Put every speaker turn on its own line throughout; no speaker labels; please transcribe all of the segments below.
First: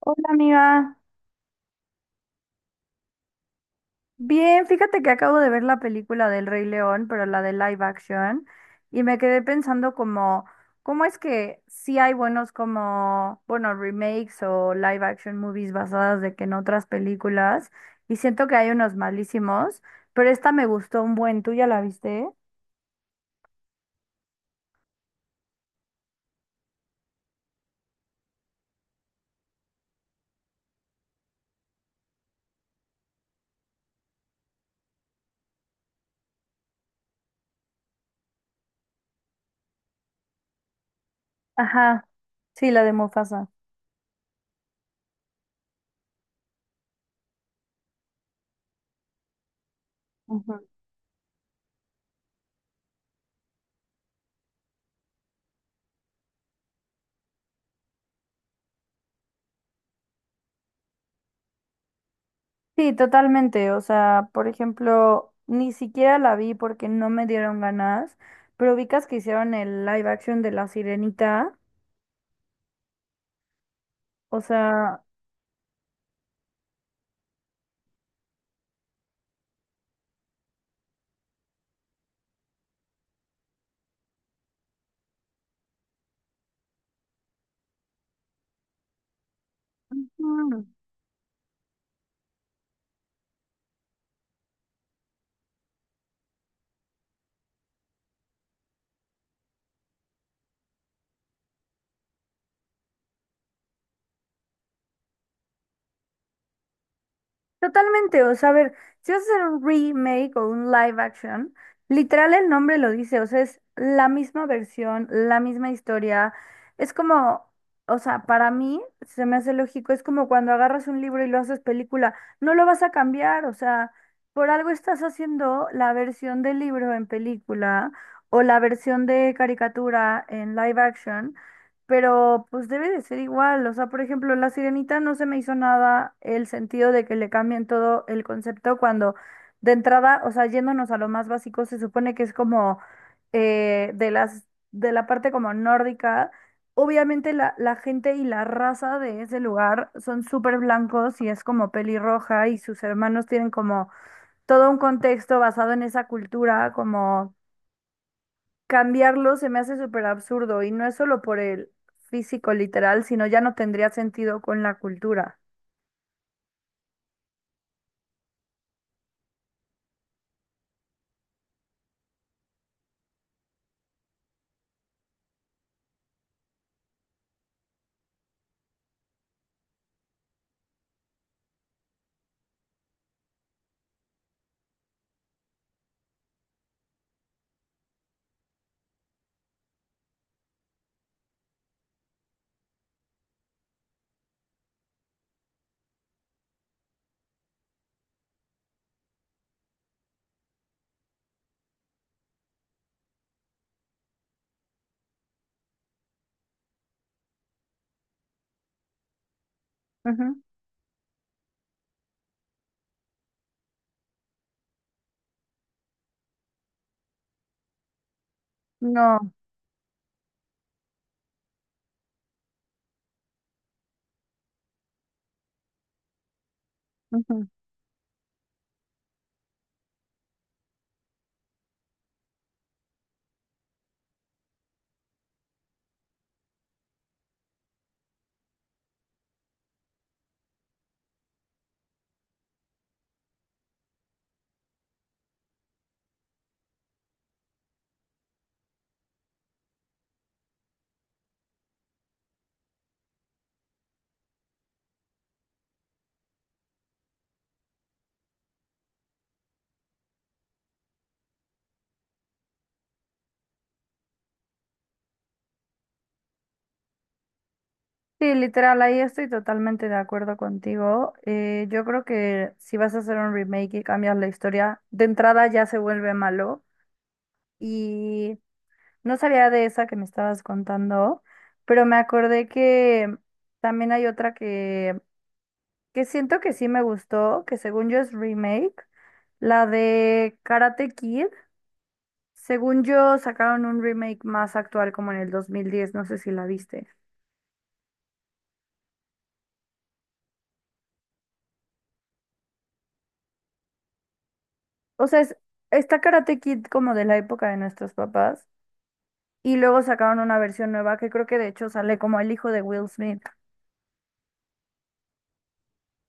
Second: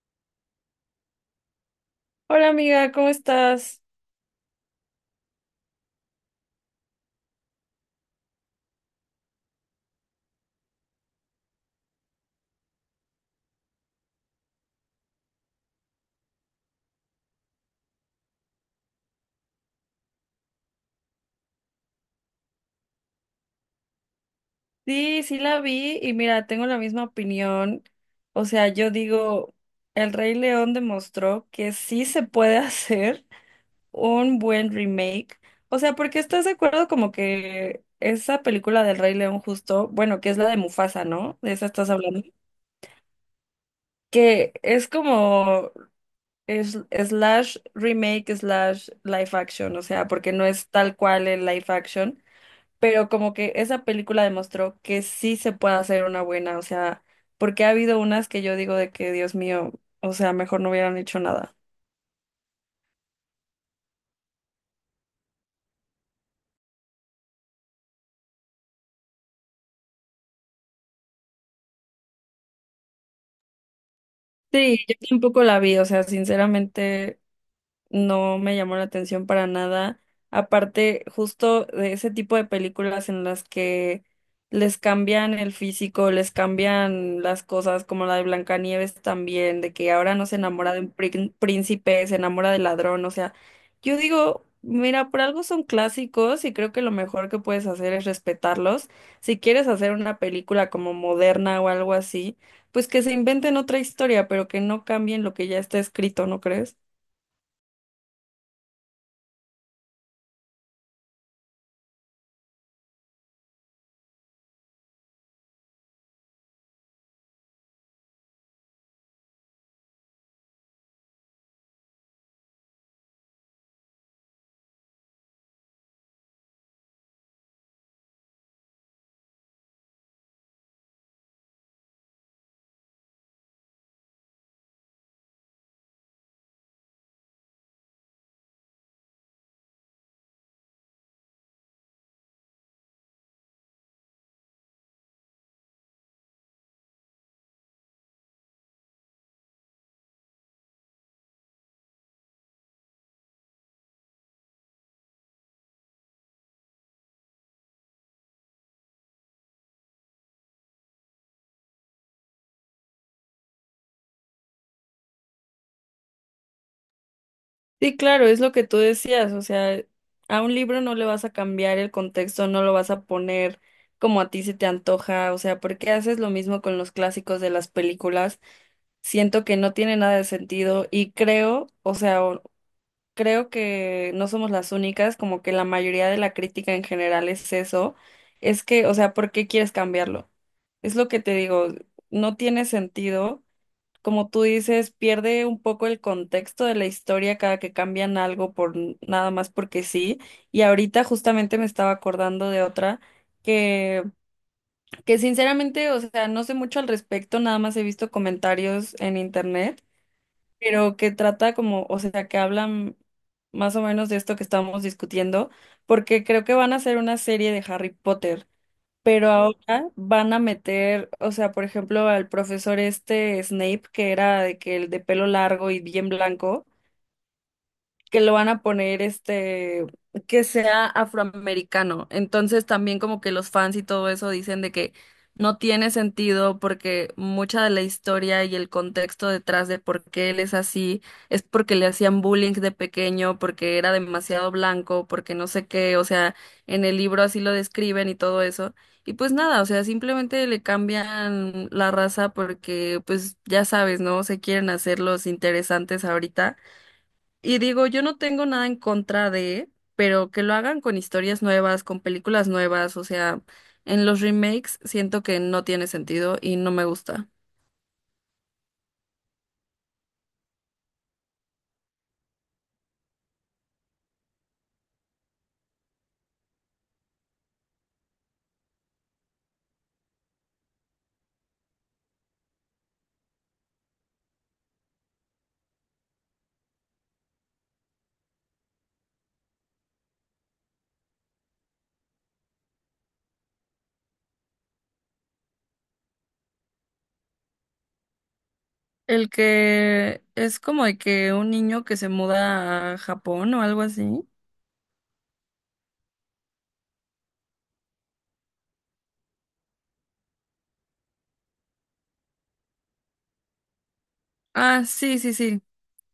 Hola amiga,
Hola amiga, ¿cómo estás?
bien, fíjate que acabo de ver la película del Rey León, pero la de live action, y me quedé pensando como, ¿cómo es que sí hay buenos como, bueno, remakes o live action movies basadas de que en otras películas? Y siento que hay unos malísimos, pero esta me gustó un buen, ¿tú ya la viste?
Sí, sí la vi y mira, tengo la misma opinión. O sea, yo digo, El Rey León demostró que sí se puede hacer un buen remake. O sea, porque estás de acuerdo como que esa película del Rey León justo, bueno, que es la de Mufasa, ¿no? De esa estás
Ajá,
hablando.
sí, la de Mufasa.
Que es como es, slash remake slash live action, o sea, porque no es tal cual el live action pero como que esa película demostró que sí se puede hacer una buena, o sea, porque ha habido unas que yo digo de que, Dios mío, o sea, mejor no hubieran hecho nada.
Sí, totalmente. O sea, por ejemplo, ni siquiera la vi porque no me dieron ganas, pero ubicas que hicieron el live action de La Sirenita. O
Sí, yo
sea.
tampoco la vi, o sea, sinceramente. No me llamó la atención para nada. Aparte, justo de ese tipo de películas en las que les cambian el físico, les cambian las cosas, como la de Blancanieves también, de que ahora no se
Ujú.
enamora de un príncipe, se enamora del ladrón, o sea, yo digo, mira, por algo son clásicos y creo que lo mejor que puedes hacer es respetarlos. Si quieres hacer una película como moderna o algo así, pues que se inventen otra historia, pero que no cambien lo que ya está escrito, ¿no crees?
Totalmente, o sea, a ver, si vas a hacer un remake o un live action, literal el nombre lo dice, o sea, es la misma versión, la misma historia. Es como, o sea, para mí se me hace lógico, es como cuando agarras un libro y lo haces película, no lo vas a cambiar, o sea, por algo estás haciendo la versión del libro en película o la versión de caricatura en live action. Pero pues debe de ser igual, o sea, por ejemplo, La Sirenita no se me hizo nada el sentido de que le cambien todo el concepto cuando de entrada, o sea, yéndonos a lo más básico, se supone que es como de la parte como nórdica, obviamente la gente y la raza de ese lugar son súper blancos y es como pelirroja y sus hermanos tienen como todo un contexto basado en esa cultura, como cambiarlo se me hace súper absurdo y no es solo por el físico literal, sino ya no tendría sentido con la cultura.
Sí, claro, es lo que tú decías, o sea, a un libro no le vas a cambiar el contexto, no lo vas a poner como a ti se te antoja, o sea, ¿por qué haces lo mismo con los clásicos de las películas? Siento que no tiene nada de sentido y creo, o sea, creo que no somos las únicas, como que la mayoría de la crítica en general es eso, es que, o sea, ¿por qué quieres cambiarlo? Es lo que te digo, no tiene sentido como tú dices, pierde un poco el contexto de la historia cada que cambian algo por nada más porque sí. Y ahorita justamente me estaba acordando de otra que, que sinceramente, o sea, no sé mucho al respecto, nada más he visto comentarios en internet,
Ujú.
pero que trata como, o sea, que hablan más o menos de esto que estamos discutiendo, porque creo que van a hacer una serie de Harry Potter. Pero
No.
ahora van a meter, o sea, por ejemplo, al profesor este Snape, que era de que el de pelo largo y bien blanco,
Ujú.
que lo van a poner este, que sea afroamericano. Entonces también como que los fans y todo eso dicen de que no tiene sentido porque mucha de la historia y el contexto detrás de por qué él es así es porque le hacían bullying de pequeño, porque era demasiado blanco, porque no sé qué, o sea, en el libro así lo describen y todo eso. Y pues nada, o sea, simplemente le cambian la raza porque pues ya sabes, ¿no? Se quieren hacer los interesantes ahorita. Y digo, yo no tengo nada en contra de, pero que lo hagan con historias nuevas, con películas nuevas, o sea, en los remakes siento que no tiene sentido y no me gusta.
Sí, literal, ahí estoy totalmente de acuerdo contigo. Yo creo que si vas a hacer un remake y cambias la historia, de entrada ya se vuelve malo. Y no sabía de esa que me estabas contando, pero me acordé que también hay otra que siento que sí me gustó, que según yo es remake, la de Karate Kid, según yo sacaron un remake más actual como en el 2010, no sé si la viste.
El que es como de que un niño que se muda a Japón o algo así.
O sea, está Karate Kid como de la época de nuestros papás y luego sacaron una versión nueva que creo que de hecho sale como el hijo de Will Smith.
Ah, sí, sí, sí.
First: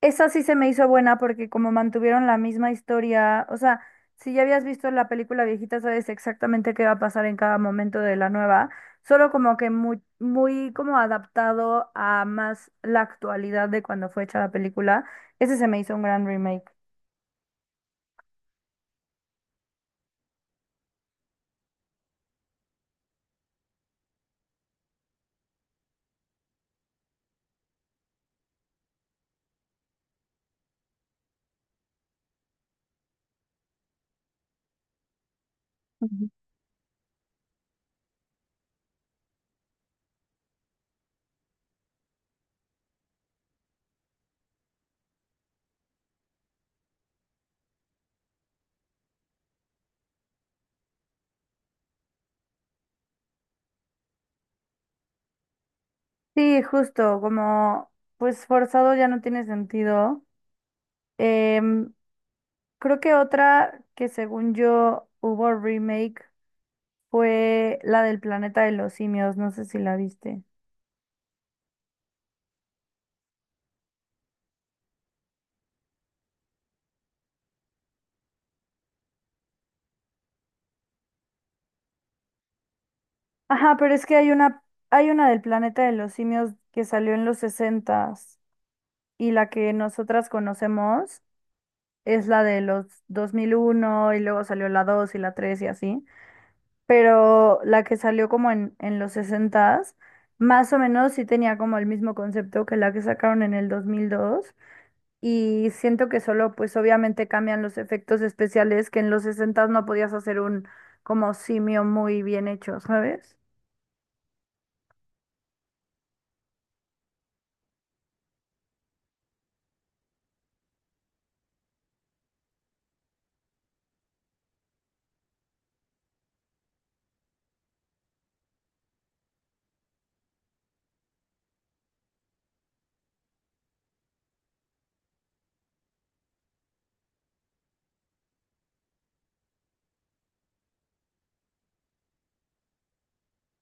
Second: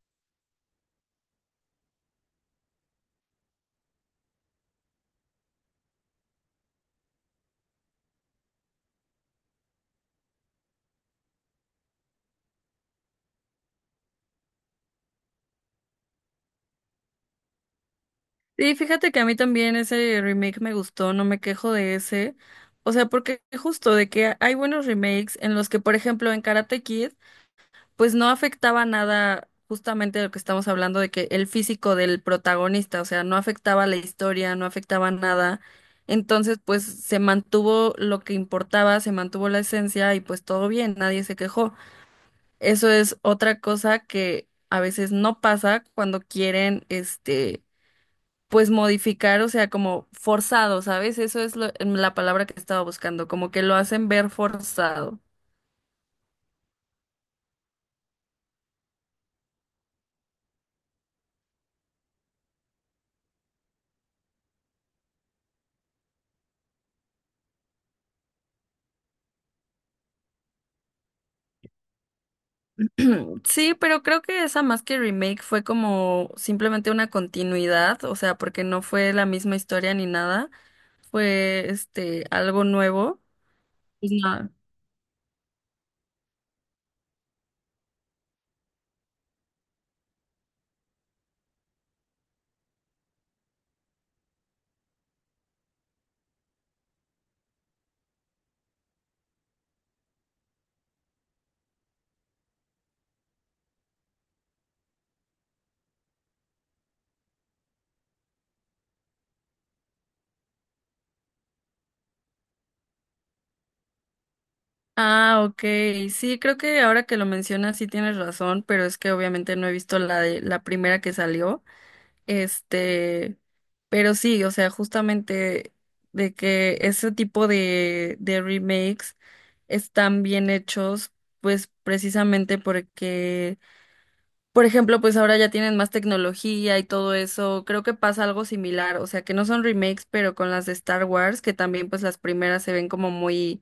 Esa sí se me hizo buena porque como mantuvieron la misma historia, o sea, si ya habías visto la película viejita, sabes exactamente qué va a pasar en cada momento de la nueva, solo como que muy, muy como adaptado a más la actualidad de cuando fue hecha la película. Ese se me hizo un gran remake.
Sí, fíjate que a mí también ese remake me gustó, no me quejo de ese. O sea, porque justo de que hay buenos remakes en los que, por ejemplo, en Karate Kid pues no afectaba nada justamente de lo que estamos hablando de que el físico del protagonista, o sea, no afectaba la historia, no afectaba nada.
Ujú.
Entonces, pues se mantuvo lo que importaba, se mantuvo la esencia y pues todo bien, nadie se quejó. Eso es otra cosa que a veces no pasa cuando quieren, este, pues modificar, o sea, como forzado, ¿sabes? Eso es lo- la palabra que estaba buscando, como que lo hacen ver forzado.
Sí, justo, como pues forzado ya no tiene sentido. Em, Creo que otra que según yo hubo remake fue la del Planeta de los Simios, no sé si la viste.
Sí, pero creo que esa más que remake fue como simplemente una continuidad, o sea, porque no fue la misma historia ni nada, fue este algo nuevo.
Ajá, pero es que
No.
hay una del Planeta de los Simios que salió en los sesentas y la que nosotras conocemos es la de los 2001 y luego salió la 2 y la 3 y así, pero la que salió como en los sesentas más o menos sí tenía como el mismo concepto que la que sacaron en el 2002 y siento que solo pues obviamente cambian los efectos especiales que en los sesentas no podías hacer un como simio muy bien hecho, ¿sabes?
Ah, ok. Sí, creo que ahora que lo mencionas sí tienes razón, pero es que obviamente no he visto la de la primera que salió. Este, pero sí, o sea, justamente de que ese tipo de remakes están bien hechos, pues precisamente porque por ejemplo, pues ahora ya tienen más tecnología y todo eso. Creo que pasa algo similar, o sea, que no son remakes, pero con las de Star Wars, que también pues las primeras se ven como muy,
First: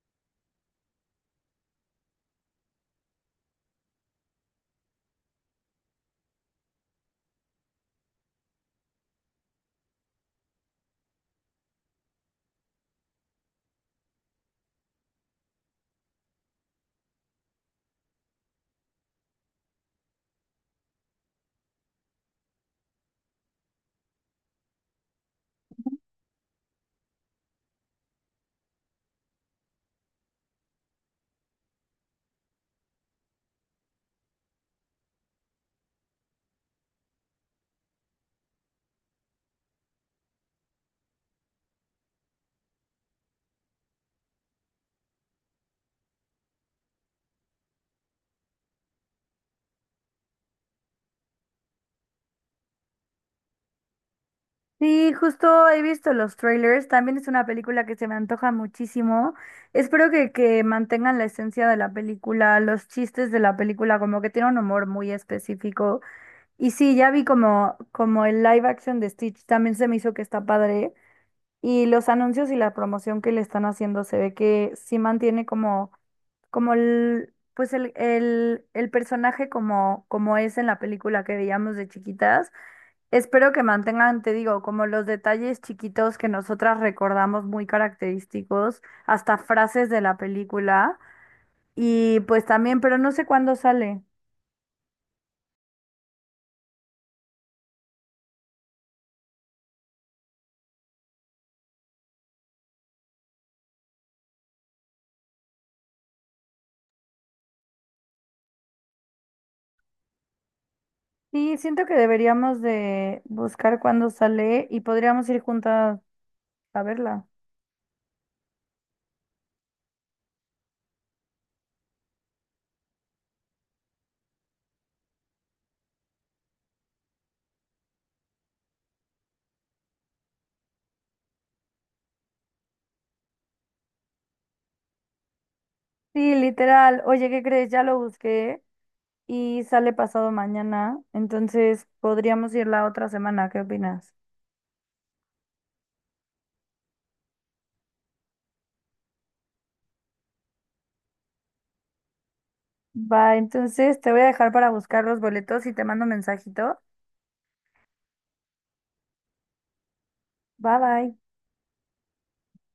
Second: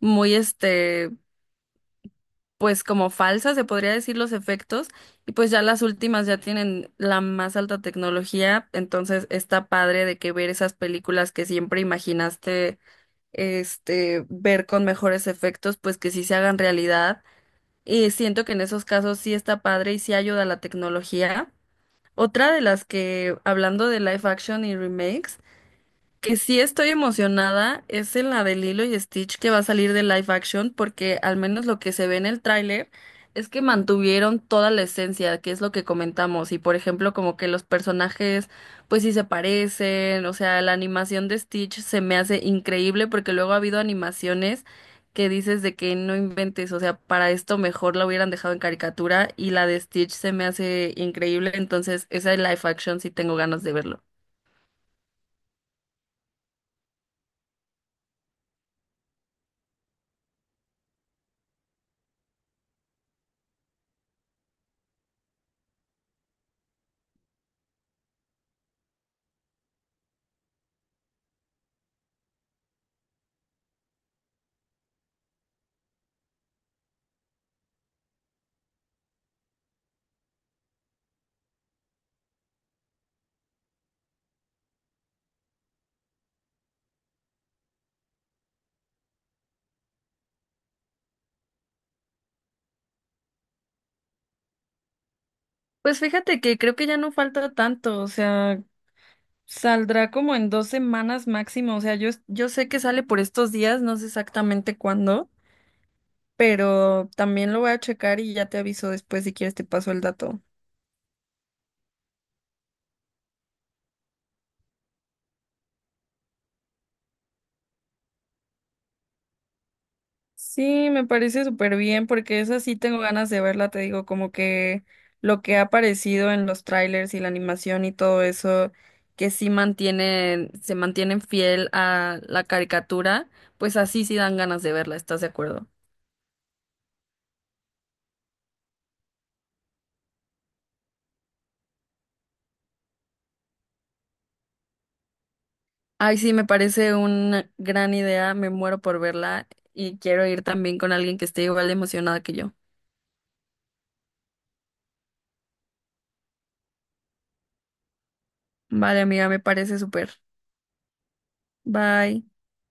muy este, pues como falsas, se podría decir los efectos, y pues ya las últimas ya tienen la más alta tecnología, entonces está padre de que ver esas películas que siempre imaginaste, este, ver con mejores efectos, pues que sí se hagan realidad. Y siento que en esos casos sí está padre y sí ayuda la tecnología. Otra de las que, hablando de live action y remakes, que sí estoy emocionada es en la de Lilo y Stitch que va a salir de live action, porque al menos lo que se ve en el tráiler es que mantuvieron toda la esencia, que es lo que comentamos, y por ejemplo como que los personajes pues sí se parecen, o sea, la animación de Stitch se me hace increíble porque luego ha habido animaciones que dices de que no inventes, o sea, para esto mejor la hubieran dejado en caricatura y la de Stitch se me hace increíble, entonces esa de live action sí tengo ganas de verlo.
Sí, justo he visto los trailers. También es una película que se me antoja muchísimo. Espero que mantengan la esencia de la película, los chistes de la película, como que tiene un humor muy específico. Y sí, ya vi como el live action de Stitch también se me hizo que está padre. Y los anuncios y la promoción que le están haciendo se ve que sí mantiene como, como el, pues el personaje como es en la película que veíamos de chiquitas. Espero que mantengan, te digo, como los detalles chiquitos que nosotras recordamos muy característicos, hasta frases de la película. Y pues también, pero no sé cuándo sale.
Pues fíjate que creo que ya no falta tanto, o sea, saldrá como en 2 semanas máximo, o sea, yo sé que sale por estos días, no sé exactamente cuándo, pero también lo voy a checar y ya te aviso después si quieres te paso el dato.
Sí, siento que deberíamos de buscar cuándo sale y podríamos ir juntas a verla.
Sí, me parece súper bien porque esa sí tengo ganas de verla, te digo, como que lo que ha aparecido en los trailers y la animación y todo eso, que sí mantienen, se mantienen fiel a la caricatura, pues así sí dan ganas de verla, ¿estás de acuerdo?
Sí, literal. Oye, ¿qué crees? Ya lo busqué y sale pasado mañana, entonces podríamos ir la otra semana. ¿Qué opinas?
Ay, sí, me parece una gran idea, me muero por verla y quiero ir también con alguien que esté igual de emocionada que yo.
Va, entonces te voy a dejar para buscar los boletos y te mando mensajito.
Vale, amiga, me parece súper.
Bye bye.
Bye.